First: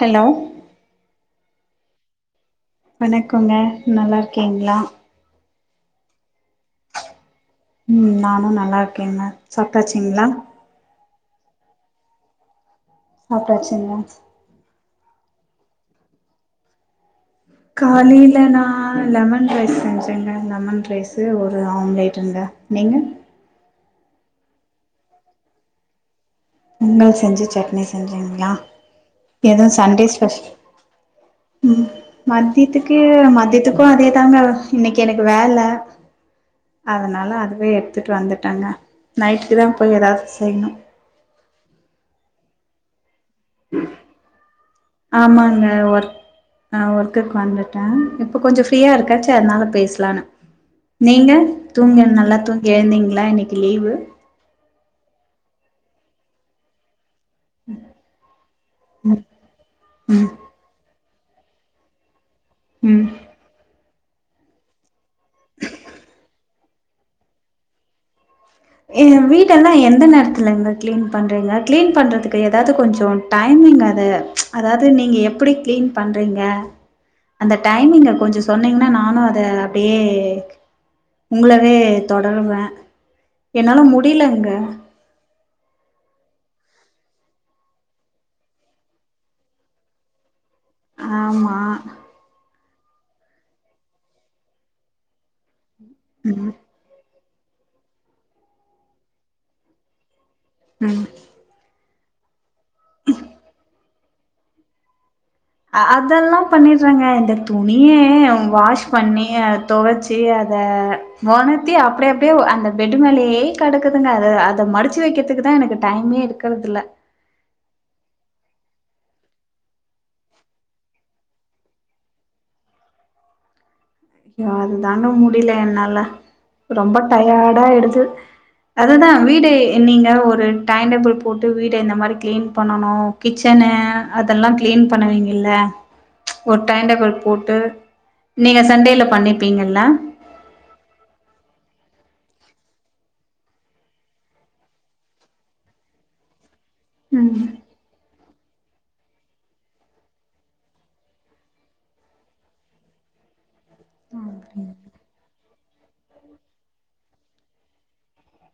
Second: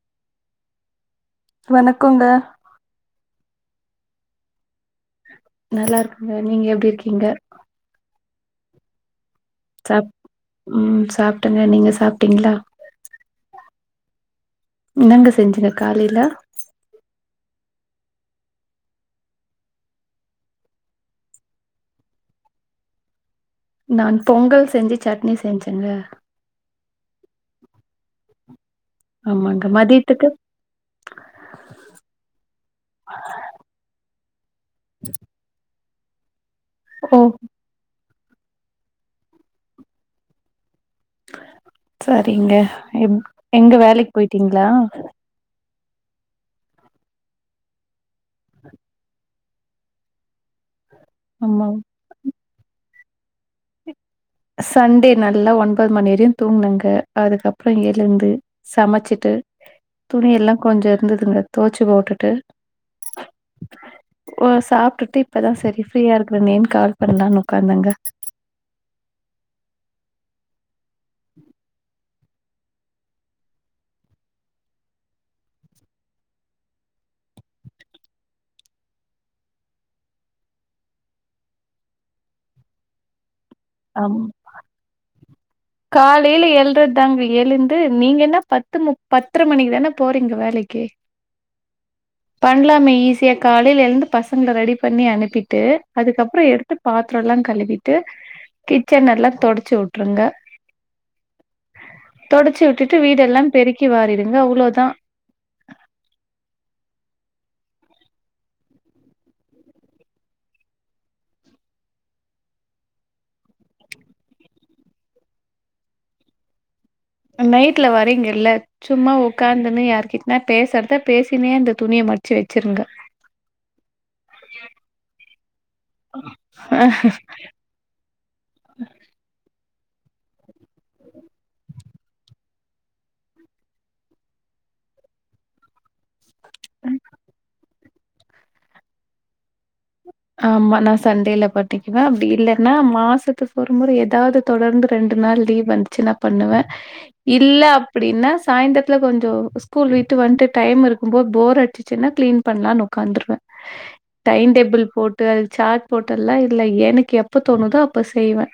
Hello வணக்கோங்க வணக்கோங்க நல்லாருக்கீங்ளா நல்லா இருக்குங்க நீங்க எப்டி இருக்கீங்க ம் நானு நல்லா இருக்கேங்க சாப் சாப்ட்டாச்சிங்ளா ம் சாப்ட்டங்க நீங்க சாப்ட்டீங்ளா சாப்டாச்சிங்க ன்னங்க செஞ்சீங்க காலையில காலில நான லெமன் ரைஸ் செஞ்சேங்க லெமன் ரைஸு ஒரு ஆம்லேட்டுங்க நீங்க நான் பொங்கல் செஞ்சி சட்னி செஞ்சேங்க பொங்கல் செஞ்சி‌சட்னி செஞ்சீங்களா எதுவு ஆமாங்க சண்டே மதியத்துக்கு ஸ்பெஷல் ம் மத்தித்துக்கு மத்தியத்துக்கு அதே தாங்க இன்னைக்கு எனக்கு வேல ஓ அதனால அதுவே எடுத்துட்டு வந்துட்டாங்க நைட்டுக்கு தா போயி ஏதாவது செய்ணு சரிங்க எ எங்க வேலைக்கு போயிட்டீங்ளா ஆமாங்க ஒர்க் ஆ ஒர்க்குக்கு வந்துட்டே இப்போ கொஞ்சோ ஃப்ரீயா இருக்க அதனால பேசலானு நீங்க ஆமா தூங்கி நல்லா தூங்கி எழுந்தீங்களா இன்னைக்கு லீவு சண்டே நல்லா ஒன்பது மணி வரையு தூங்கனுங்க அதுக்கப் ற எழுந்து ம் சமச்சிட்டு துணி எல்லா கொஞ்சோ இருந்ததுங்க தோச்சு போட்டுட்டு உம் ஓ சாப்ட்டுட்டு இப்பதா சரி ஃப்ரீயா இருக்கரனேன்னு கால் பண்ணலான் உக்காந்தங்க வீடல்லா எந்த நேரத்துலங்க கிளீன் பண்றீங்க கிளீன் பண்றதுக் ஏதாவது கொஞ்சோ டைமிங் அது அதாவது நீங்க எப்டி கிளீன் பண்றீங்க அந்த டைமிங்க கொஞ்சோ சொன்னீங்கனா நானு அத அப்டியே உங்களவே தொடருவே என்னால ஆம் முடியலங்க காலையில எழ்றது தாங்க எழுந்து நீங்கனா பத்து மு பத்தரை மணிக்கு தானே போறீங்க வேலைக் ஆமா பண்ணலாமே ஈஸியா காலையில எழுந்து பசங்கள ரெடி பண்ணி அனுப்பிட்டு அதுக்கப்புறோ எடு த்து பாத்திரோல்லா கழுவிட்டு கிச்சனல்லா தொடைச்சு வுட்டுருங்க ம் தொடச்சி வுட்டுட்டு வீடெல்லா பெருக்கி வாரிடுங்க அவ்ளோதா அதல்லா பண்ணிட்றாங்க இந்த துணியே வாஷ் பண்ணி அத தொவச்சி அத வொனத்தி அப்டி அப்டியே அந்த பெட்டு மேலேயே கெடக்குதுங்க அது அத மடிச்சு வைக்கிறதுக்குதா எனக்கு டைமே இரு க்கறதுல நைட்ல வரீங்கல்ல சும்மா உக்காந்துனு யாருக்கிட்டனாது பேசுறத பேசினே இந்த துணிய மடிச்சு வச்சிருங்க நானுந்தாங்க முடியில என்னால ரொம்ப டயர்டா ஆயிடுது அதுதா வீடு நீங்க ஒரு டைம் டேபிள் போட்டு வீட இந்த மாரி கிளீன் பண்ணணு கிச்சனு அதெல்லா க்ளீன் பண்ணுவீங்கல்ல ஒரு டைம் டேபிள் போட்டு நீங்க சண்டேல பண்ணிர்ப்பீங்கல்ல ஆமா நா சண்டேல பண்ணிக்குவே அப்டி இல்லன்னா மாசத்துக்கு ஒரு முற எதாது தொடர்ந்து ரெண்டு நாள் லீவ் வந்துச்சுனா பண்ணுவே ம். இல்ல எப்டின்னா சாய்ந்திரத்தில கொஞ்சோ ஸ்கூல் விட்டு வந்துட்டு டைம் இருக்கும்போது போர் அடிச்சுச்சுன்னா க்ளீன் பண்ணலானு உக்காந்துருவே டைம் டேபிள் போட்டு அதுக்கு சாட் போட்டெல்லா இல்ல எனக்கு எப்ப தோணுதோ அப்ப செய்வே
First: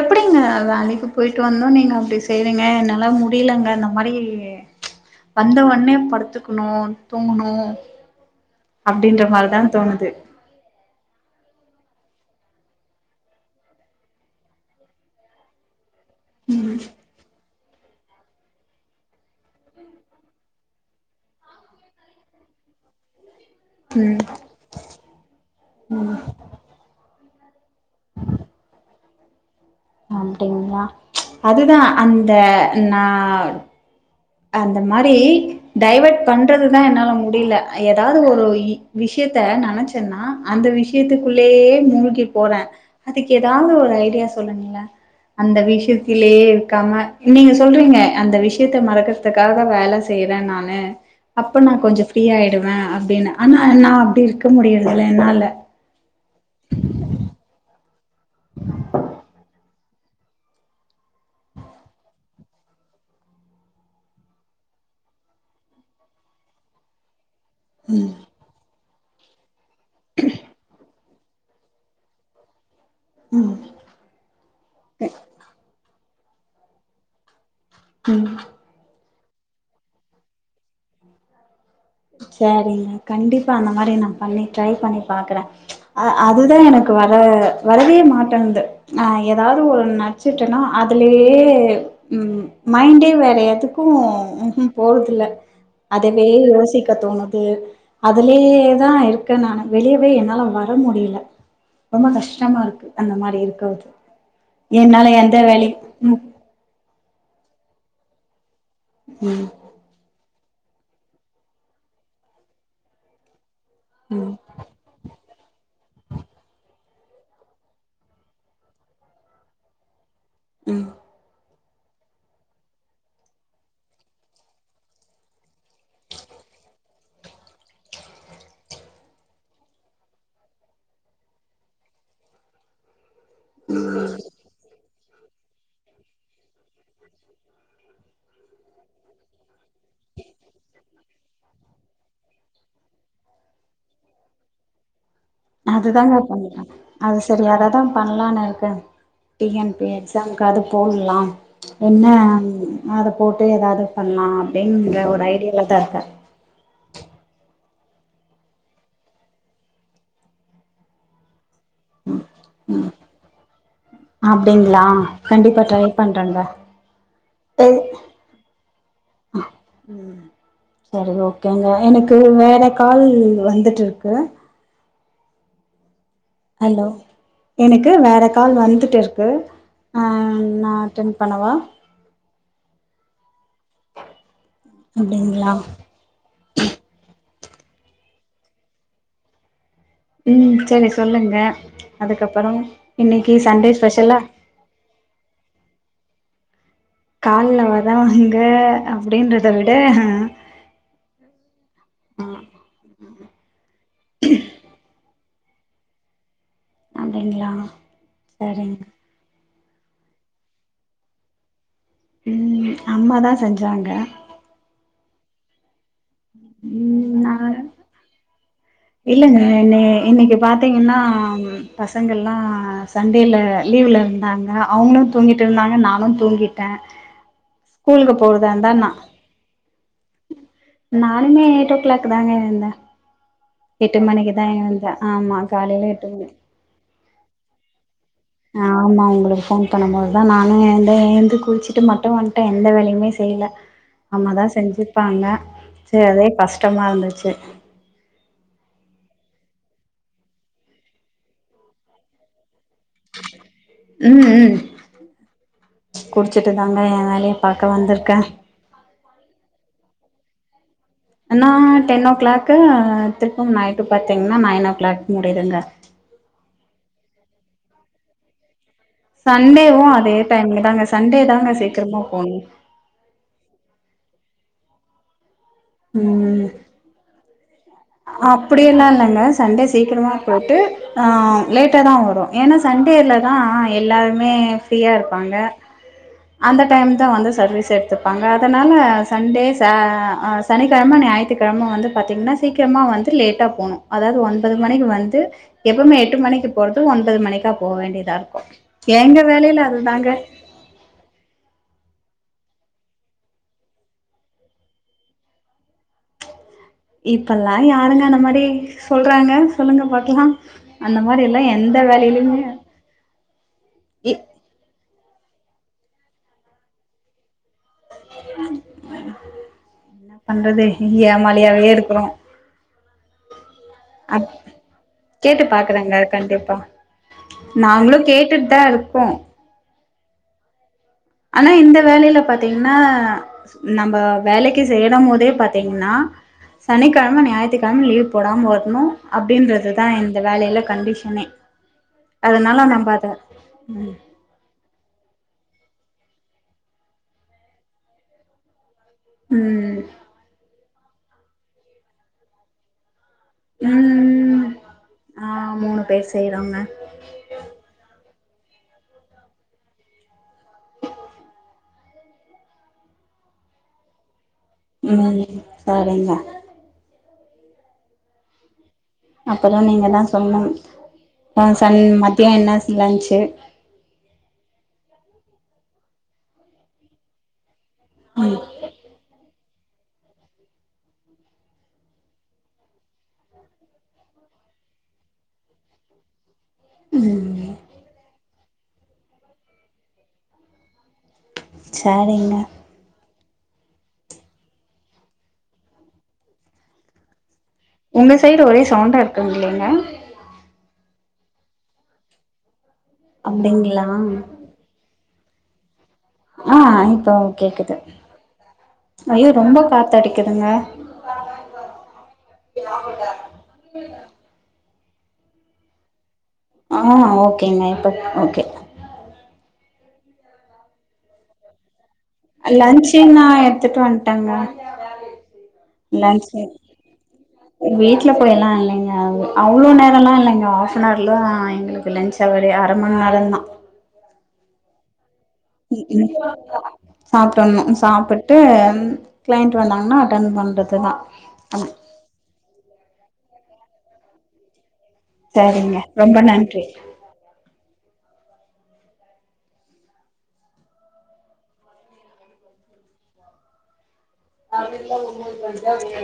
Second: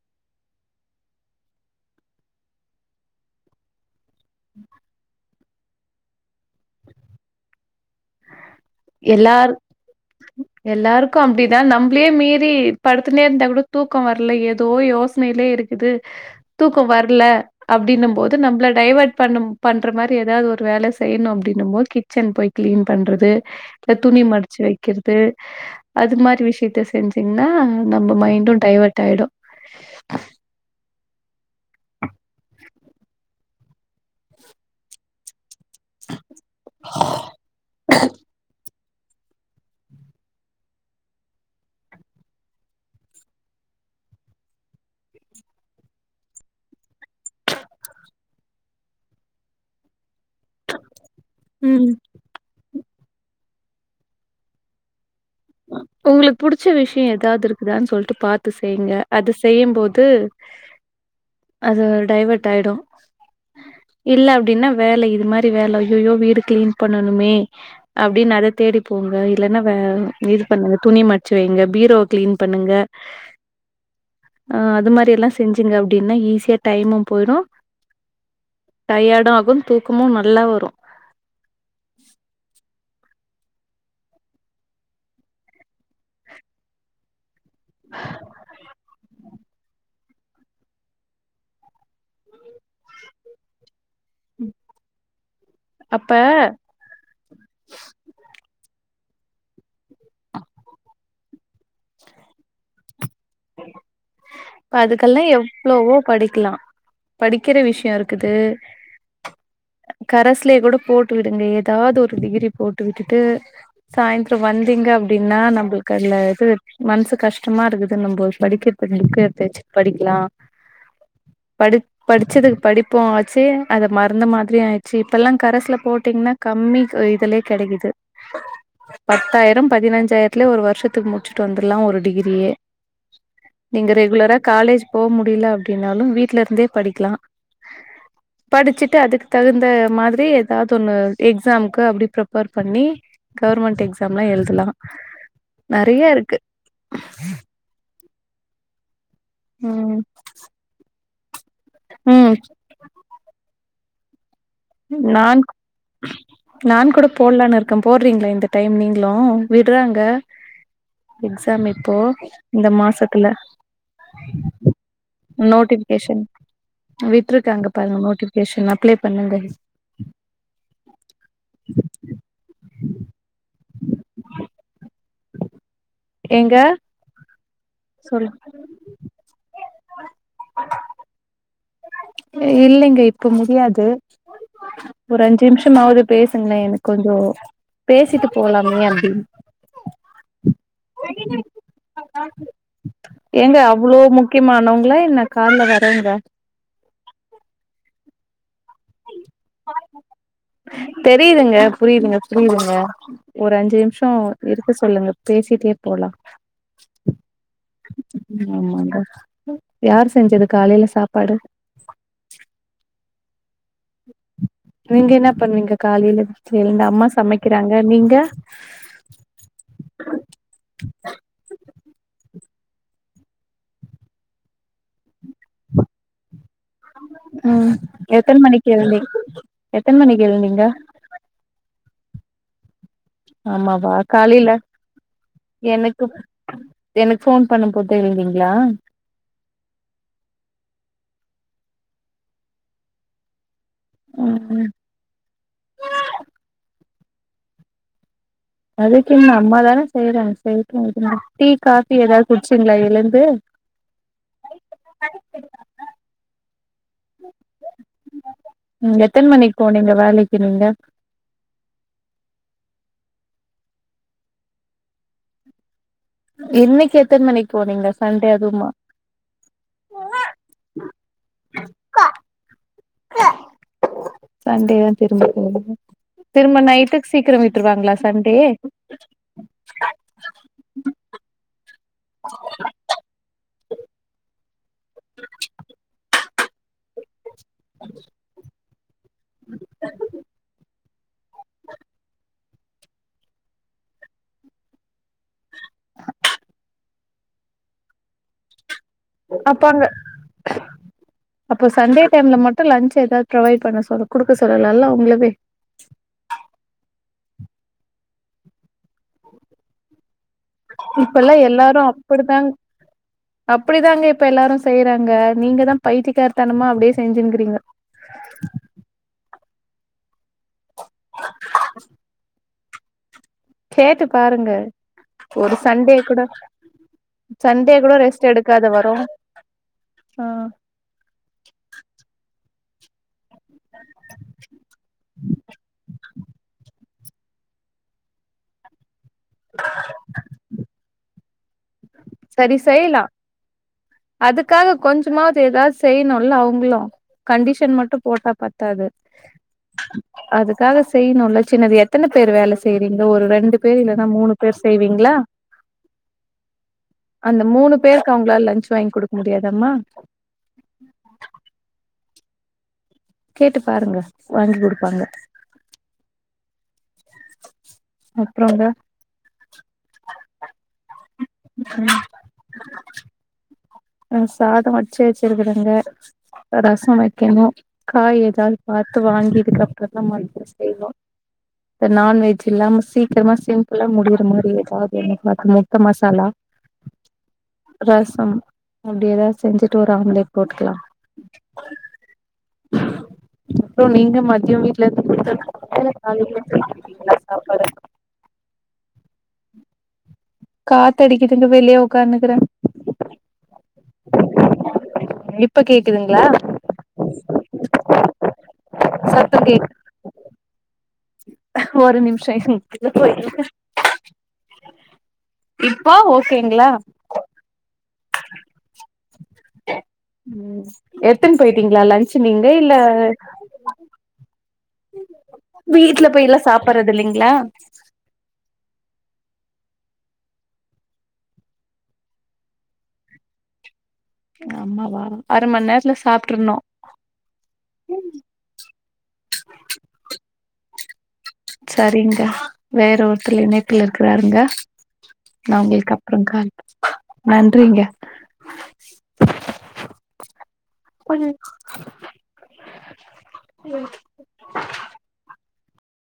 எப்டிங்க வேலக்கு போயிட்டு வந்து நீங்க அப்டி செய்றீங்க என்னால்ல முடியலங்க ந அந்த மாரி வந்தவுடனே படுத்துக்கணு தூங்கணு அப்டின்ற மாரிதா தோணுது எல்லாருக்கு அப்டிதா நம்ளே மீறி படுத்து நே இருந்தா கூட தூக்க வர்ல ஏதோ யோச னேயிலே இருக்குது தூக்க வர்ல அப்டின்கபோது நம்ப்ள டைவர்ட் பண்ணு பண்ற மாரி எதாது ஒரு வேல செய்யணு அப்படின்போது கிச்சன் போய் கிளீன் பண்றது இல்ல ம் துணி மடிச்சு வை க்கிறது அது மாரி விஷயத்த செஞ்சீங்கன்னா நம்ம மைண்டு டைவர்ட் ஆயிடு அப்டிங்களா அதுதா அந்த நா அந்த மாரி டைவர்ட் பண்றதுதா என்னால முடியில எதாது ஒரு விஷ்யத்த நெனச்சன்னா அந்த விஷயத்துக்குள்ளேயே மூழ்கி போறே அதுக்கு எதாவது ஒரு ஐடியா சொல்லுங்ளே அந்த விஷயத்திலேயே இருக்காம நீங்க சொல்றீங்க அந்த விஷயத்த மறக்க துக்காக தா வேல செய்யறே நானு அப்ப நா ம் கொஞ்ச ஃப்ரீ ஆயிடுவே அப்டின்னு ஆனா நா அப்டி இருக்க முடியறதில்ல என்னால உங்களுக்கு புடிச்ச விஷய எதாது இருக்குதான்னு சொல்ட்டு பாத்து செய்ங்க அது செய்யும் போது அது டைவர்ட் ஆயிடு இல்ல அப்டின்னா வேல இது மாரி வேல ஐயயோ வீடு கிளீன் பண்ணணுமே அப்டின்னு அத தேடிப்போங்க இல்லன்னா வே இது பண்ணுங்க துணி மடிச்சு வைங்க பீரோ கிளீன் பண்ணுங்க ஆ அது மாரில்லா செஞ்சுங்க அப்டின்னா ஈஸியா டைமு போயிடு ம் டயர்டு ஆகும் தூக்கமும் நல்லா வரும் சாரிங்க கண்டிப்பா அந்த மாரி நா பண்ணி ட்ரை பண்ணி பாக்குறே அ அதுதா எனக்கு வர வரவே மாட்டேங்குது ஆ எதாவது ஒரு நச்சுட்டேனா அதுலயே ம் மைண்டே வேற எதுக்கு ம் ஹும் போறதுல்ல அப்ப அதுலே யோசிக் க தோணுது அதுலயேதா இருக்கே நானு வெளியவே என்னால வர முடியல ரொம்ப கஷ்டமா இருக்கு அந்த மாரி இருக்கது என்னால அதுக்கெல்லா எந்த வேலயு எவ்ளோவோ படிக்கலா படிக்கிற விஷ்ய இருக்குது ம் கரஸ்லயே கூட போட்டு விடுங்க எதாது ஒரு டிகிரி போட்டு விட்டுட்டு ம் சாய்ந்தரம் வந்தீங்க அப்டினா நம்ளுக்கு அதுல இது மனசு கஷ்டமா இருக்குது நம்ம படிக்கிறது புக்கு எடுத்து வச்சு படிக்கலா ம் படு படிச்சதுக்கு படிப்பு ஆச்சு அத மருந்து மாத்திரயு ஆயிடுச்சு இப்பல்லா கரஸ்ல போட்டீங்கன்னா கம்மி இதுலயே கெடைக்குது பத்தாயிர பதினஞ்சாயிரத்துலயே ஒரு வருஷத்துக்கு முடிச்சுட்டு வந்துரலா ஒரு டிகிரியே நீங்க ரெகுலரா காலேஜ் போ முடியல அப்டின்னாலு வீட்ல இருந்தே படிக்லா படிச்சுட்டு அதுக் தகுந்த மாதிரி எதாவது ஒன்னு எக்ஸாம்க்கு அப்டி ப்ரிப்பேர் பண்ணி கவர்மெண்ட் எக்ஸாம்லா எழுதலா நெறைய அதுதாங்க இருக்கு பண்ணற அது சரி அததா பண்ணலான்னு இருக்க டி என் பி ம் எஸ் எனக்கு அது போட்லா என்ன ம் அது அத போட்டு எதாவது பண்லா அப்படிங்குற ஒரு நான் ஐடியாவ்லதா இருக்க நான் கூட போட்லான்னு இருக்கே போட்றீங்களா இந்த டைம் நீங்ளு விடுறாங்க எக்ஸாம் இப்போ இந்த மாசத்துல அப்டிங்ளா கண்டிப்பா ட்ரை நோட்டிபிகேஷன் பண்றங்க விட்ருக்காங்க பாருங்க நோட்டிபிகேஷன் அப்ளை பண்ணுங்க ம் சரி ஓகேங்க எனக்கு வேற கால் வந்துட் இருக்கு ஏங்க ஹலோ எனக்கு வேற கால் வந்துட் இருக்கு அ நா அட்டன் பண்ணவா இல்லைங்க இப்ப முடியாது ஒரு அஞ்சு அப்டிங்களா நிமிஷமாவது பேசுங்களேன் எனக்கு கொஞ்சோ பேசிட்டு போலாமே அப்டின் ம் செரி சொல்லுங்க அதுக்கப்பறம் இன்னைக்கு ஏங்க சண்டே அவ்ளோ ஸ்பெஷலா முக்கியமானவங்களா என்ன கால்ல வரங்க கால்ல வரவ்ங்க அப்படின்றத விட தெரியுதுங்க புரியுதுங்க ஆ புரியுதுங்க ஒரு அஞ்சு நிமிஷ இருக்க சொல்லுங்க பேசிட்டே போலா அப்டிங்களா ஆமா சரிங்க மா யார் செஞ்சது காலைல சாப்பாடு ம் அம்மாதா செஞ்சாங்க நீங்க என்ன பண்ணுவீங்க காலைல வீட்ல இந்த அம்மா ம் நா சமைக்கிறாங்க நீங்க இல்லங்க நே இன்னைக்கு பாத்தீங்கன்னா பசங்கள்ல்லா சண்டேல லீவ்ல இருந்தாங்க அவங்களு தூங்கிட்டுருந்தாங்க நானு தூங்கிட் ம் எத்தன மணிக்கு இருந்தா நா எழுந்தீங் எத்தன மணி க்கு எழுந்தீங்க நானுமே எயிட் ஓ கிளாக் தாங்க எழுந்த ஆமாவா காலில ஆமா காலையில எனக்கு எட்டு மணி எனக்கு ஃபோன் பண்ணபோது தா எழுந்தீங்க ஆமா உங்களுக்கு ஃபோன் பண்ணும்போது தா நானே எந்த எந்து குளிச்சிட்டு மட்டு வந்ட்ட எந்த வேலையுமே செய்ல அம்மதா ம் செஞ்சிருப்பாங்க ச அதே கஷ்டமா இருந்துச்சு அதுக்கென்ன அம்மா தான செய்றாங்க செய்யட்டு விடுங்க டீ காபி எதாவது குடிச்சிங்ளா [inaudible] பேரம் ம் ம் குடிச்சிட்டு தாங்க ஏ வேலைய பாக்க வந்திருக்க நீங்க எத்தன மணிக்கு போனிங்க வேலைக்கு நீங்க ஆனா டென் ஓ கிளாக்கு திருப்பி நைட்டு பாத்தீங்கன்னா நைன் ஓ கிளாக் முடிதுங்க இன்னைக்கு எத்தன மணிக்கு போனிங்க சண்டே அதுமா சண்டேவும் அதே டைம் தாங்க சண்டே தாங்க சீக்கிரமா போணும் சண்டேதா திரும்ப போனும் ம் திரும்ப நைட்டுக்கு சீக்கிரம் விட்ருவாங்களா சண்டே [unintelligible] சண்டே சீக்கிரமா போட்டு ஆ லேட்டா தான் வரும் ஏன்னா சண்டேல தான் எல்லாருமே ஃப்ரீயா இருப்பாங்க அந்த டைம் தான் வந்து சர்வீஸ் எடுத்துப்பாங்க அதனால சண்டே சா அ இது இல்லாம ஞாயிற்றுக்கிழம வந்து பாத்தீங்கன்னா சீக்கிரமா வந்து லேட்டா போனும் அதாவது ஒன்பது மணிக்கு வந்து எப்பவுமே எட்டு மணிக்கு போறது ஒன்பது மணிக்கா போ வேண்டியதா இருக்கும் எங்க வேலையில அப்ப அங்க அதுதாங்க [inaudible] அப்போ சண்டே டைம்ல மட்டும் லன்ச் ஏதாவது ப்ரொவைட் பண்ண சொல் கொடுக்க சொல்லலால்ல உங்களவே இப்பல்லாம் யாருங்க அந்த மாரி சொல்றாங்க சொல்லுங்க பார்கலாம் அந்த இப்பல்லா மாரில்லா எந்த வேலையிலயுமே அப்டிதாங்க இ இப்ப எல்லாரும் செய்றாங்க நீங்க தான் பயித்திய காரத்தனமா அப்டே செஞ்சுங்கிறீங்க என்ன பண்றது யேமாலியாவே இருக்குறோ கேட்டு பாருங்க கேட்டு ஒரு சண்டே பாக்குறேங்க கூட கண்டிப்பா. சண்டே கூட நாங்களும் ரெஸ்ட் கேட்டுட்டு எடுக்காத தான் வரோ இருக்கோம். அ ஆனா இந்த வேலையில பார்த்தீங்கன்னா நம்ம வேலைக்கு சேரும்போதே பாத்தீங்கன்னா சனிக்கிழம ஞாயித்திக் தெனமு நீ லீவு போடாம வரணும் அப்டின்றது தான் இந்த வேலையில கண்டிஷனே சரி அதனால நம்ம செய்லா அத அதுக்காக கொஞ்சமாது ஏதாவது செய்ணும்ல அவங்களும் கண்டிஷன் மட்டும் போட்டா பத்தாது ம் அதுக்காக செய்ணும்ல சின்னது எத்தனை பேர் வேல செய்றீங்க ஒரு ரெண் டு பேர் இல்லன்னா மூணு ம் பேர் செய்வீங்களா ஆ மூணு பேர் செய்றோங்க அந்த மூணு பேருக்கு அவுங்களால லன்ச் வாங்கி குடுக்க முடியாதாம்மா கேட்டு பாருங்க வாங்கி குடு முன்னாடியே தரம்மா அப்றங்க அப்பறோ நீங்க தான் சொல்லனும் அ சண் மதியோ என்ன சி லன்சு அ சாதம் வடிச்சே வச்சிருக்குறங்க ரசம் வைக்கணும் காய் ஏதாது பார்த்து வாங்கியதுக்கப்புற தான் மதியோ செய்னு இந்த நான்வெஜ் இல்லாம சீக்கிரமா சிம்பளா முடியிற மாரி ஏதாது எனக்கு பாத்து முட்ட மசாலா ம் ரசம் அப்டி ஏதா செஞ்சுட்டு ஒரு ஆம்லேட் போட்டுக்கலாம் சார் இல்ல அப்றோம் நீங்க மதியோம் வீட்ல இருந்து கொடுத்தது [unintelligible] உங்க சைடு ஒரே சவுண்டா இருக்குங்கலே இல்ல காத்தடிக்குதுன்னு வெளியே உக்கானுக்கிறேன் அப்டிங்களா இப்ப கேக்குதுங்களா ஆ இப்போ கேக்குது ஐயோ சத்தோ ரொம்ப கேக்கு காத்தடிக்குதுங்க ஒரு நிமிஷ இருங்க போ இருங்க இப்பா ஓகேங்ளா ஆ ஓகேங்க எப்போப் ஓகே ம் எத்துன் போயிட்டீங்களா ல லன்ச்சு நா எடுத்துட்டு வண்ட்டேங்க வீட்ல போயில்லா சாப்புறது இல்லைங்களா வட்ல போய்லா இல்லைங்க அவ்ளோ நேரல்லா இல்லைங்க ஹஃப்ன்னர்ல எங்களுக்கு லஞ்ச் அவரே அர மண் நேரந்தா ஆமாவா அர மண் நேரத்துல சாப்ட்ருந்தோ சாப்படணு சாப்ட்டு க்ளைண்ட் வந்தாங்கன்னா அட்டெண்ட் பண்ணுறது தா சரிங்க வேற ஒருத்துல இணைப்புல இருக்கிறாருங்க நா சரிங்க உங்களுக்கு ரொம்ப அப்பற கால் நன்றி நன்றிங்க ஒரு [unintelligible]